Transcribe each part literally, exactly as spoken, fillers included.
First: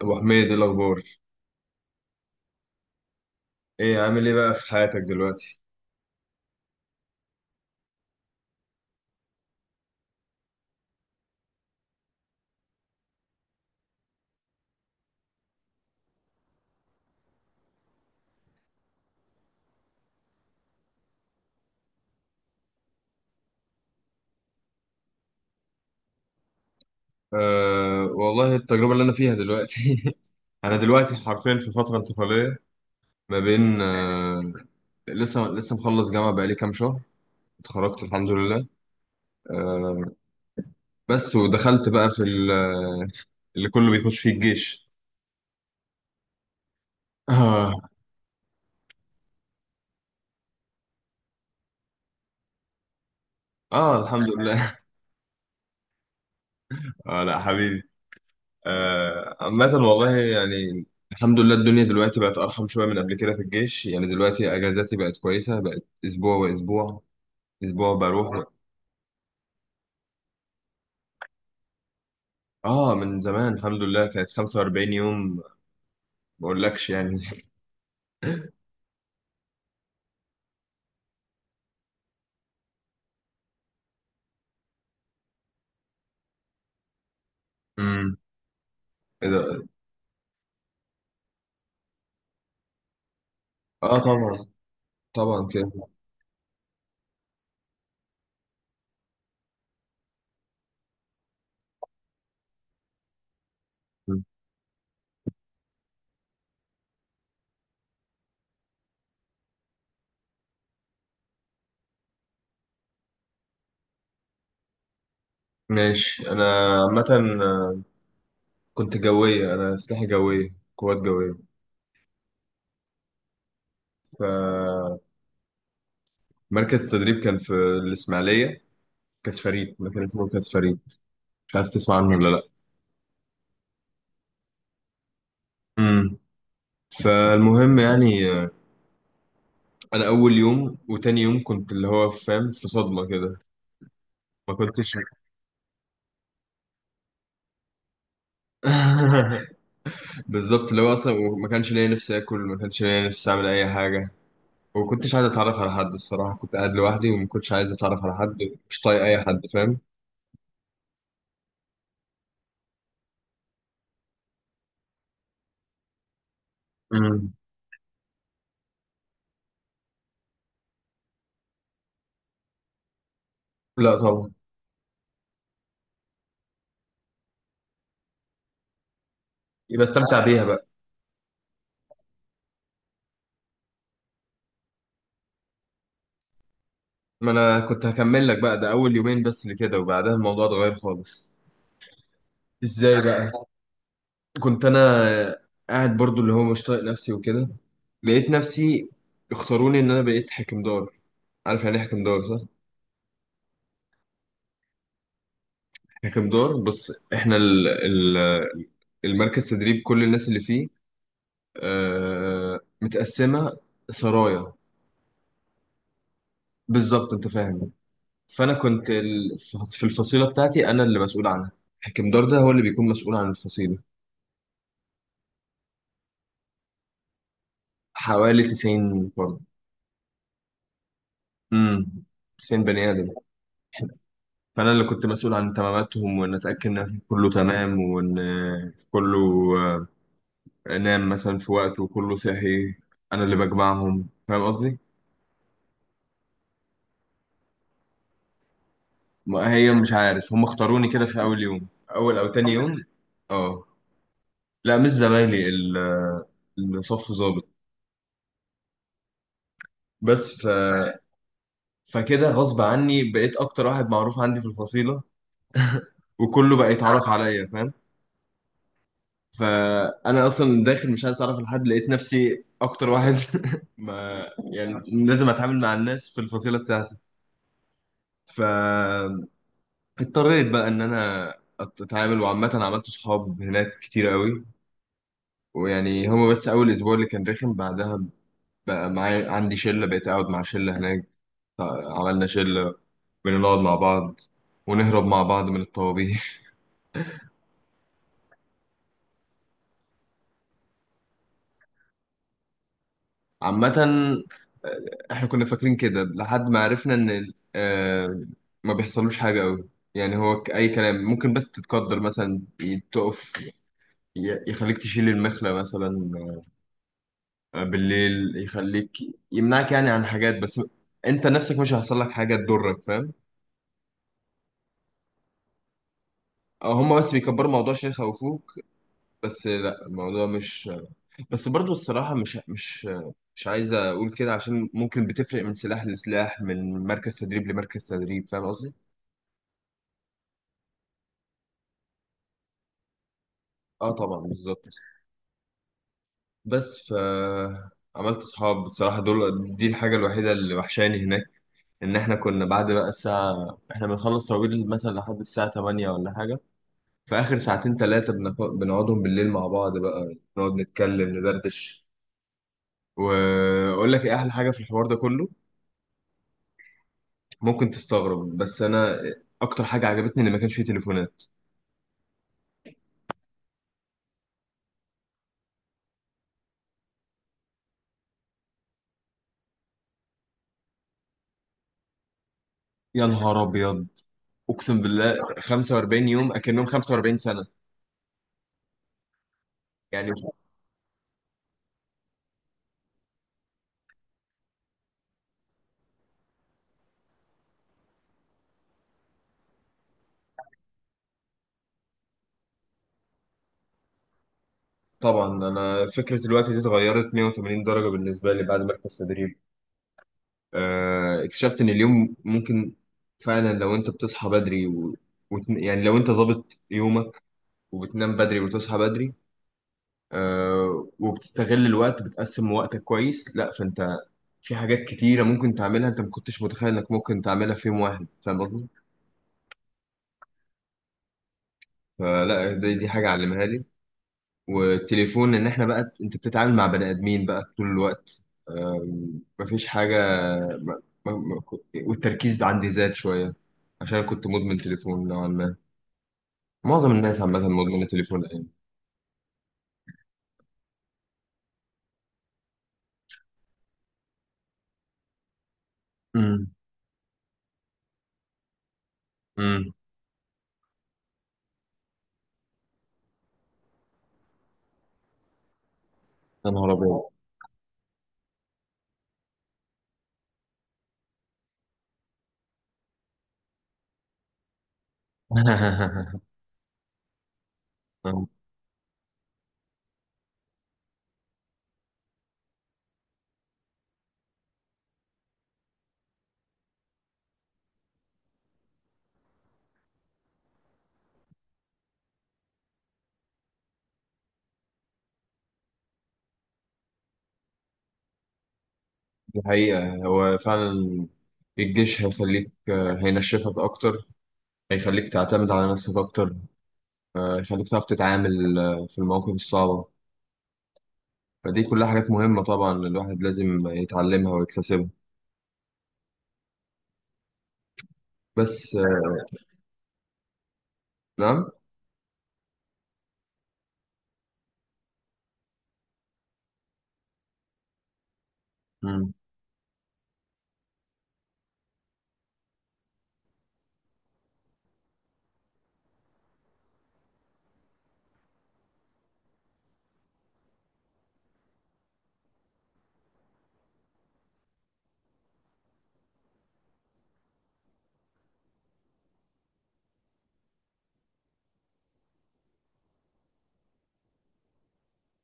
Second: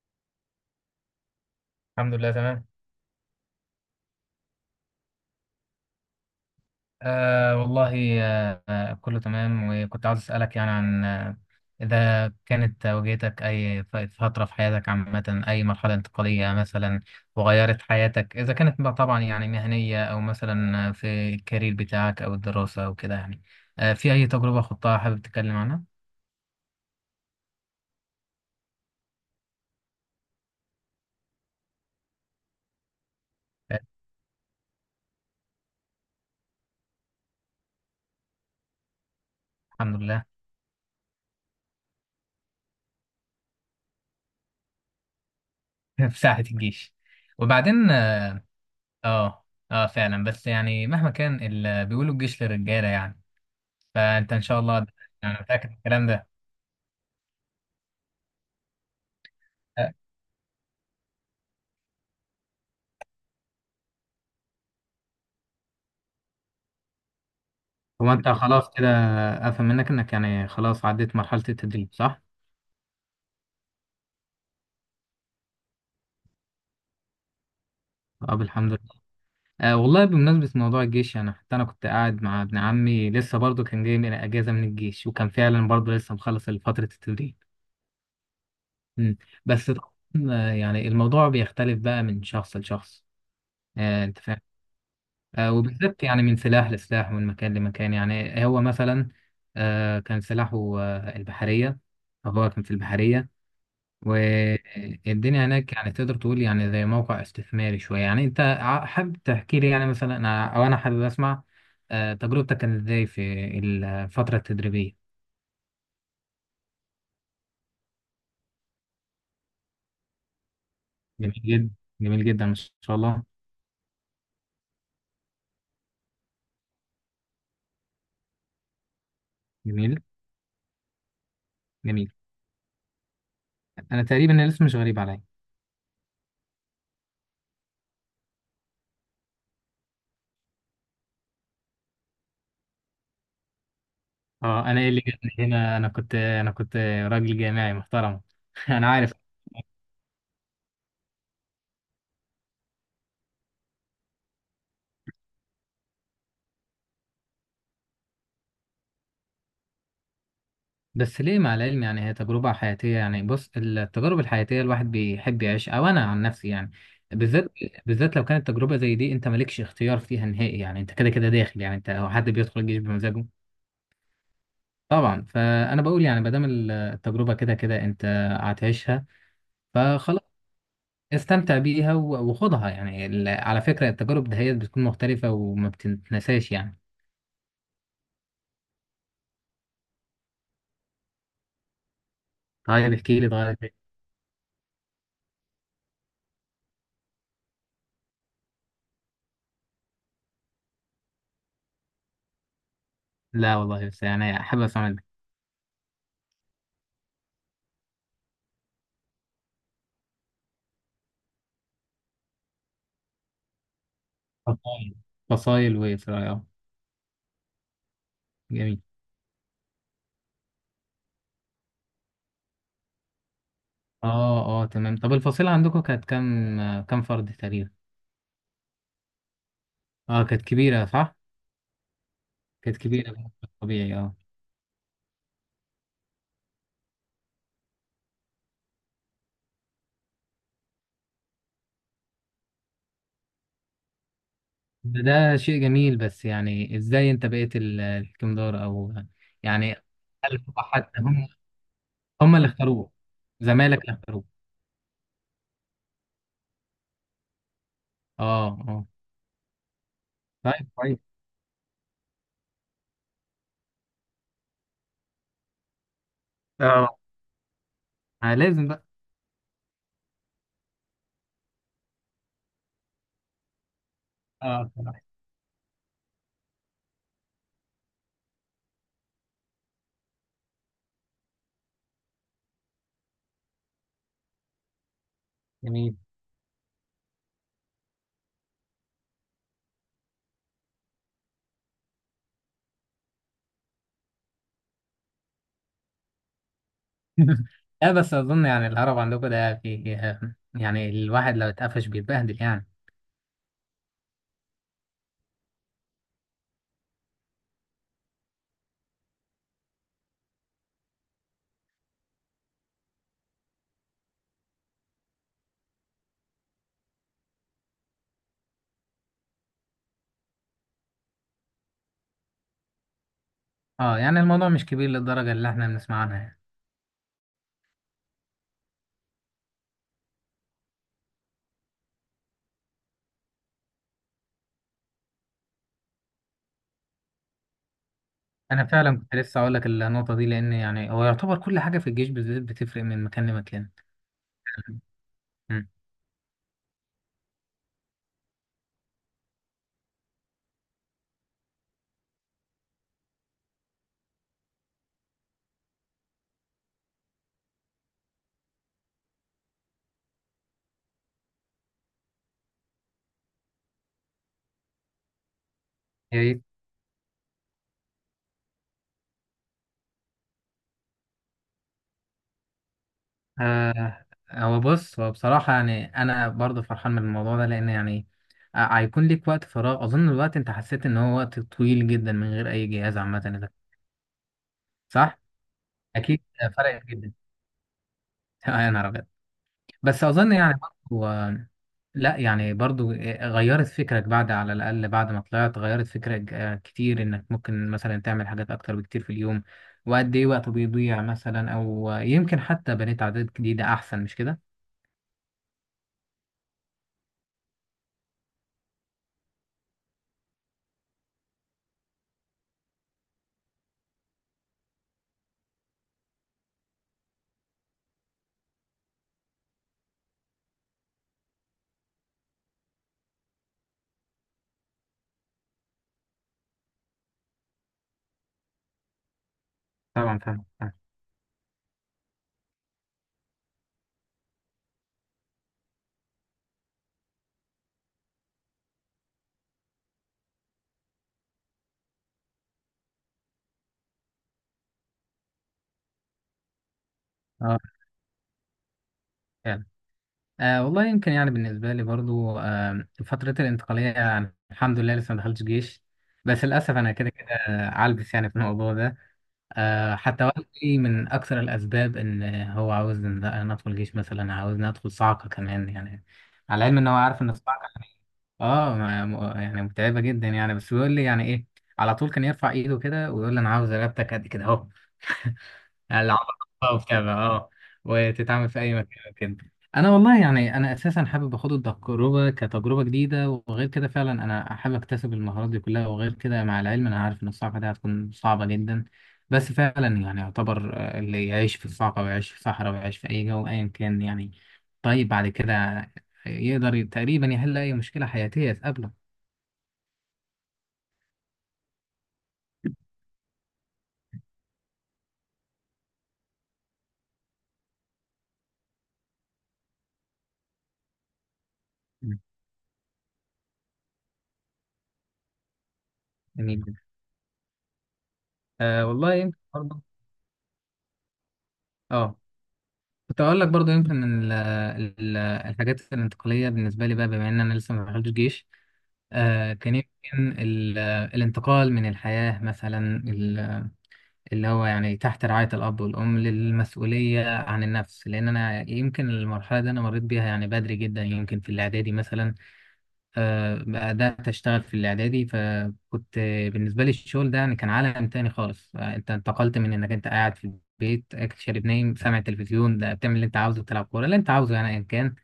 ابو حميد، إيه الاخبار؟ الحمد لله، تمام. ايه عامل ايه بقى في حياتك دلوقتي؟ آه والله، آه آه، كله تمام، وكنت عاوز أسألك يعني عن آه إذا كانت واجهتك أي ف- فترة في حياتك، عامة أي مرحلة انتقالية مثلا وغيرت حياتك، إذا كانت بقى طبعا يعني مهنية أو مثلا في الكارير بتاعك أو الدراسة أو كده يعني، آه في أي تجربة خضتها حابب تتكلم عنها؟ أه والله، التجربه اللي انا فيها دلوقتي. انا دلوقتي حرفيا في فتره انتقاليه، ما آه، بين أه لسه لسه مخلص جامعه بقالي كام شهر. اتخرجت الحمد لله الحمد أه لله. بس ودخلت بقى في ال- آه، اللي كله بيخش فيه الجيش. في ساعة الجيش. اه، وبعدين آه آه آه، فعلا، بس يعني مهما كان ال- بيقولوا الجيش للرجالة يعني. اه، الحمد فأنت إن شاء لله. الله يعني متأكد من الكلام ده. اه لا حبيبي. آه عامة والله يعني، الحمد لله الدنيا دلوقتي بقت أرحم شوية من قبل كده في الجيش، يعني دلوقتي أجازاتي بقت كويسة، بقت أسبوع وأسبوع، اسبوع هو انت بروح. خلاص كده، افهم منك انك يعني خلاص عديت مرحلة التدريب، صح؟ اه، من زمان الحمد لله، كانت 45 يوم ما اقولكش يعني. طب الحمد لله. آه والله، بمناسبة موضوع الجيش، يعني حتى انا كنت قاعد مع ابن عمي لسه برضه كان جاي من اجازة من الجيش، وكان فعلا برضه لسه مخلص فترة التدريب. امم. مم. ايه ده. بس طبعاً، آه، يعني الموضوع بيختلف بقى من شخص لشخص. اه آه انت فاهم. طبعا، طبعا آه كده. وبالذات يعني من سلاح لسلاح ومن مكان لمكان، يعني هو مثلا آه كان سلاحه آه البحرية. فهو كان في البحرية. مم. والدنيا هناك يعني تقدر تقول يعني زي موقع استثماري شوية، يعني أنت ع- حابب تحكي لي يعني مثلا، أنا أو أنا حابب أسمع آه، تجربتك كانت إزاي في الفترة التدريبية. ماشي. انا عامه آه، كنت جويه، انا اسلحه جويه، قوات جويه. جميل جدا، جميل جدا ما شاء الله. فمركز تدريب كان في الاسماعيليه، كاس فريد، جميل، مكان اسمه كاس فريد، مش عارف تسمع عنه جميل. ولا لا. أنا تقريبا الاسم مش غريب عليا. امم. فالمهم يعني، آه، انا اول يوم وتاني يوم كنت اللي هو فاهم في صدمه كده. ما أه، أنا إيه كنتش. اللي جابني هنا؟ أنا كنت أنا كنت راجل جامعي محترم. أنا عارف. بالظبط، اللي هو اصلا ما كانش ليا نفسي اكل، ما كانش ليا نفسي اعمل اي حاجه، وما كنتش عايز اتعرف على حد. الصراحه كنت قاعد لوحدي وما كنتش عايز اتعرف على حد، مش طايق اي حد فاهم. بس ليه؟ مع العلم يعني هي تجربة حياتية، يعني بص، التجارب الحياتية الواحد بيحب يعيش، أو أنا عن نفسي يعني، امم. بالذات بالذات لو كانت تجربة زي دي أنت مالكش اختيار فيها نهائي، يعني أنت كده كده داخل. يعني أنت، هو حد بيدخل الجيش بمزاجه؟ لا طبعا. طبعا. فأنا بقول يعني، ما دام ال- التجربة كده كده أنت هتعيشها، يبقى فخلاص استمتع بيها بقى. استمتع بيها و- وخدها. يعني ال- على فكرة التجارب ده هي بتكون مختلفة وما بتتنساش يعني. ما انا كنت هكمل لك بقى، ده اول يومين بس اللي كده، وبعدها الموضوع اتغير خالص. طيب ازاي احكي لي، بقى؟ طيب. كنت انا قاعد برضو اللي هو مش طايق نفسي وكده، لقيت نفسي اختاروني ان انا بقيت حكمدار. عارف يعني ايه حكمدار صح؟ لا والله، بس يعني حابب أسمع منك. ككم دور، بص احنا ال ال المركز تدريب، كل الناس اللي فيه آه، متقسمة سرايا. فصايل، فصايل وإيه؟ بالظبط انت فاهم. فانا جميل. كنت ال- في الفصيلة بتاعتي، انا اللي مسؤول عنها. حكم دار ده هو اللي بيكون مسؤول عن الفصيلة. اه اه، تمام. طب الفصيلة عندكم كانت كام، آه، كام فرد تقريبا؟ حوالي 90 فرد. اه كانت كبيرة، صح؟ امم. تسعين كانت بني ادم. كبيرة بشكل طبيعي، اه. فانا اللي كنت مسؤول عن تماماتهم، وان اتاكد ان كله تمام، وان كله آه، نام مثلا في وقته وكله صحي. انا اللي بجمعهم، فاهم قصدي. ده ده شيء جميل، بس يعني ازاي انت بقيت ال- الكمدار او ما هي يعني؟ مش عارف، هم هل هو اختاروني حتى كده في هم اول يوم، اول او هم اللي تاني أول يوم. اختاروه؟ اه. زمالك اللي اختاروه. لا مش زمايلي، ال- الصف ظابط. اه اه، بس ف... طيب كويس. فكده غصب عني بقيت اكتر واحد معروف عندي في الفصيله، وكله بقى اه يتعرف عليا فاهم. آه، لازم بقى. فانا اصلا داخل مش عايز اتعرف لحد، لقيت نفسي اكتر واحد. ما اه، يعني صراحة. لازم اتعامل مع الناس في الفصيله بتاعتي، فاضطريت بقى ان انا اتعامل، وعامه عملت صحاب هناك كتير قوي. جميل. ويعني هو بس أول أسبوع اللي كان رخم، بعدها بقى معايا عندي شلة، بقيت أقعد مع شلة هناك، عملنا شلة، بنقعد مع بعض ونهرب مع بعض من الطوابير. لا، بس اظن يعني الهرب عندكم ده في، يعني الواحد لو اتقفش بيتبهدل يعني. عامة، آه، احنا كنا فاكرين كده لحد ما عرفنا ان ال- آه، ما بيحصلوش حاجة قوي، يعني هو ك- اي كلام، ممكن بس تتقدر مثلا ي- تقف، ي- يخليك تشيل المخلة مثلا، آه، بالليل يخليك، يمنعك يعني عن حاجات، بس انت نفسك مش هيحصل لك حاجة تضرك فاهم. اه، يعني الموضوع مش كبير للدرجة اللي احنا بنسمع عنها يعني. أو هما بس بيكبروا الموضوع عشان يخوفوك، بس لا الموضوع مش. بس برضو الصراحة مش مش مش عايز أقول كده، عشان ممكن بتفرق من سلاح لسلاح، من مركز تدريب لمركز تدريب، فاهم انا قصدي؟ فعلا كنت لسه اقول لك النقطه دي، لان يعني هو يعتبر كل حاجه في الجيش بالذات بتفرق من مكان لمكان. اه طبعا بالظبط. أمم. بس ف عملت صحاب بصراحة، دول دي الحاجة الوحيدة اللي وحشاني هناك، إن إحنا كنا بعد بقى الساعة، إحنا بنخلص تراويح مثلا لحد الساعة ثمانية ولا حاجة، في آخر ساعتين تلاتة بنق- بنقعدهم بالليل مع بعض بقى، نقعد نتكلم ندردش. واقول لك ايه احلى حاجه في الحوار ده كله. يعني ممكن تستغرب، بس انا اكتر حاجه عجبتني ان ما كانش فيه تليفونات. آه هو بص، هو بصراحه يعني انا برضه فرحان من الموضوع ده، لان يعني آه، هيكون ليك وقت فراغ. اظن الوقت انت حسيت ان هو وقت طويل جدا من غير اي جهاز، يا عامه نهار ده. ابيض، اقسم بالله، صح. خمسة وأربعين يوم اكيد يوم اكنهم فرقت جدا. خمسة وأربعين سنة سنه يا نهار أبيض. بس يعني. اظن يعني برضو آه، لا يعني برضو آه، غيرت فكرك بعد، على الاقل بعد ما طلعت غيرت فكرك آه، كتير انك ممكن مثلا تعمل حاجات اكتر بكتير في اليوم، وقد ايه وقت بيضيع مثلا، او آه، يمكن حتى بنيت عادات جديدة احسن، مش كده؟ طبعا انا فكره الوقت دي اتغيرت مائة وثمانين درجة درجه بالنسبه لي بعد مركز تدريب. آه، اكتشفت ان اليوم ممكن فعلا، لو انت بتصحى بدري و... وت... يعني لو انت ظابط يومك، وبتنام بدري وتصحى بدري، آه، وبتستغل الوقت، بتقسم وقتك كويس، لا فانت في حاجات كتيرة ممكن تعملها، انت ما كنتش متخيل انك ممكن تعملها في يوم واحد فاهم قصدي؟ طبعا فاهم، فاهم. فلا، دي, دي حاجة علمها لي، والتليفون. ان احنا بقى انت بتتعامل مع بني ادمين بقى طول الوقت، آم، مفيش حاجة. ما ما ما كنت- والتركيز عندي زاد شوية، عشان كنت مدمن تليفون نوعا ما. معظم الناس عامة اه، مدمنة تليفون الأيام. فعلا. آه والله يمكن يعني بالنسبة لي برضو آه فترة الانتقالية، يعني الحمد لله لسه ما دخلتش جيش، بس امم. للأسف أنا كده كده عالبس يعني في الموضوع ده. امم. آه، حتى والدي من أكثر الأسباب، إن هو عاوز إن، لا، أنا أدخل جيش مثلا، عاوزني أدخل صعقة كمان يعني. يا على نهار العلم إن هو أبيض. عارف إن الصعقة آه ما- م- يعني متعبة جدا يعني، بس بيقول لي يعني إيه، على طول كان يرفع إيده كده ويقول لي أنا عاوز رقبتك قد كده أهو. يعني العبارة وبتاع، اه وتتعمل في أي مكان كده. أنا والله يعني أنا أساسا حابب أخد التجربة كتجربة جديدة، وغير كده فعلا أنا حابب أكتسب المهارات دي كلها، وغير كده مع العلم أنا عارف إن الصعقة دي هتكون صعبة جدا، بس فعلا يعني يعتبر آه، اللي يعيش في الصعقة ويعيش في صحراء ويعيش في أي جو أيا كان يعني، طيب بعد كده يقدر ي- تقريبا يحل أي مشكلة حياتية تقابله. دي حقيقة، هو فعلا الجيش هيخليك، آه، هينشفك أكتر، هيخليك تعتمد على نفسك أكتر، آه، هيخليك تعرف تتعامل آه، في المواقف الصعبة. فدي كلها حاجات مم. مهمة، طبعا الواحد لازم يتعلمها ويكتسبها. جميل جدا. بس آه آه، والله يمكن برضه، نعم. اه كنت اقول لك برضو يمكن ال- ال- الحاجات الانتقاليه بالنسبه لي بقى، بما ان انا لسه ما دخلتش جيش، مم. آه كان يمكن ال- الانتقال من الحياه مثلا ال- اللي هو يعني تحت رعايه الاب والام للمسؤوليه عن النفس، لان انا يمكن المرحله دي انا مريت بيها يعني بدري جدا، يمكن في الاعدادي مثلا. آه، بدأت أشتغل في الإعدادي. فكنت آه، بالنسبة لي الشغل ده يعني كان عالم تاني خالص، آه، أنت انتقلت من إنك أنت قاعد في البيت، أكل شارب نايم سامع التلفزيون، ده بتعمل اللي أنت عاوزه، بتلعب كورة اللي أنت عاوزه، يعني أيا كان،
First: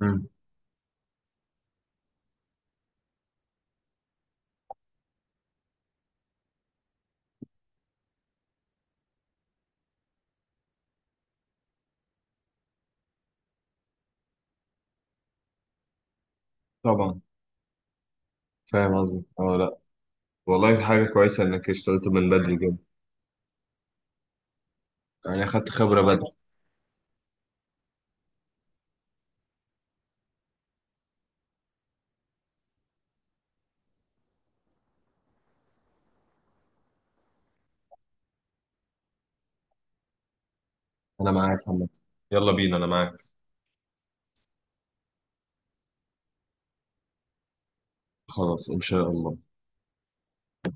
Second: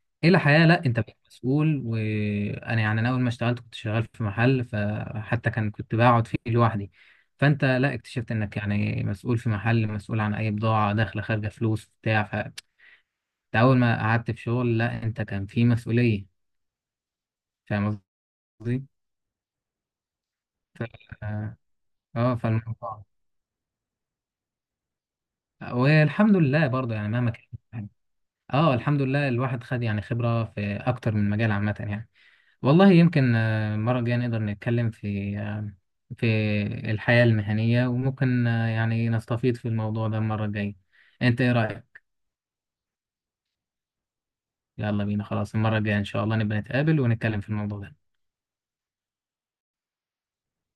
مم. إلى حياة لأ أنت بقيت مسؤول. وأنا يعني أنا أول ما اشتغلت كنت شغال في محل، فحتى كان كنت بقعد فيه لوحدي. فأنت لأ اكتشفت إنك يعني مسؤول في محل، مسؤول عن أي بضاعة داخلة خارجة فلوس بتاع، فأنت أول ما قعدت في شغل، لأ أنت كان في مسؤولية، طبعا فاهم قصدي؟ فاهم قصدك. اه لا والله، ف- حاجة كويسة إنك اشتغلت من اه بدري جدا، فالموضوع، يعني أخدت خبرة بدري. والحمد لله برضه يعني مهما كان، يعني اه الحمد لله الواحد خد يعني خبرة في أكتر من مجال عامة يعني. والله يمكن آه، المرة الجاية نقدر نتكلم في آه، في الحياة المهنية، وممكن آه، يعني نستفيض في الموضوع ده المرة الجاية. أنا أنت إيه معاك عامة. رأيك؟ يلا بينا، أنا معاك. يلا بينا خلاص، المرة الجاية إن شاء الله نبقى نتقابل ونتكلم في الموضوع ده. خلاص إن شاء الله.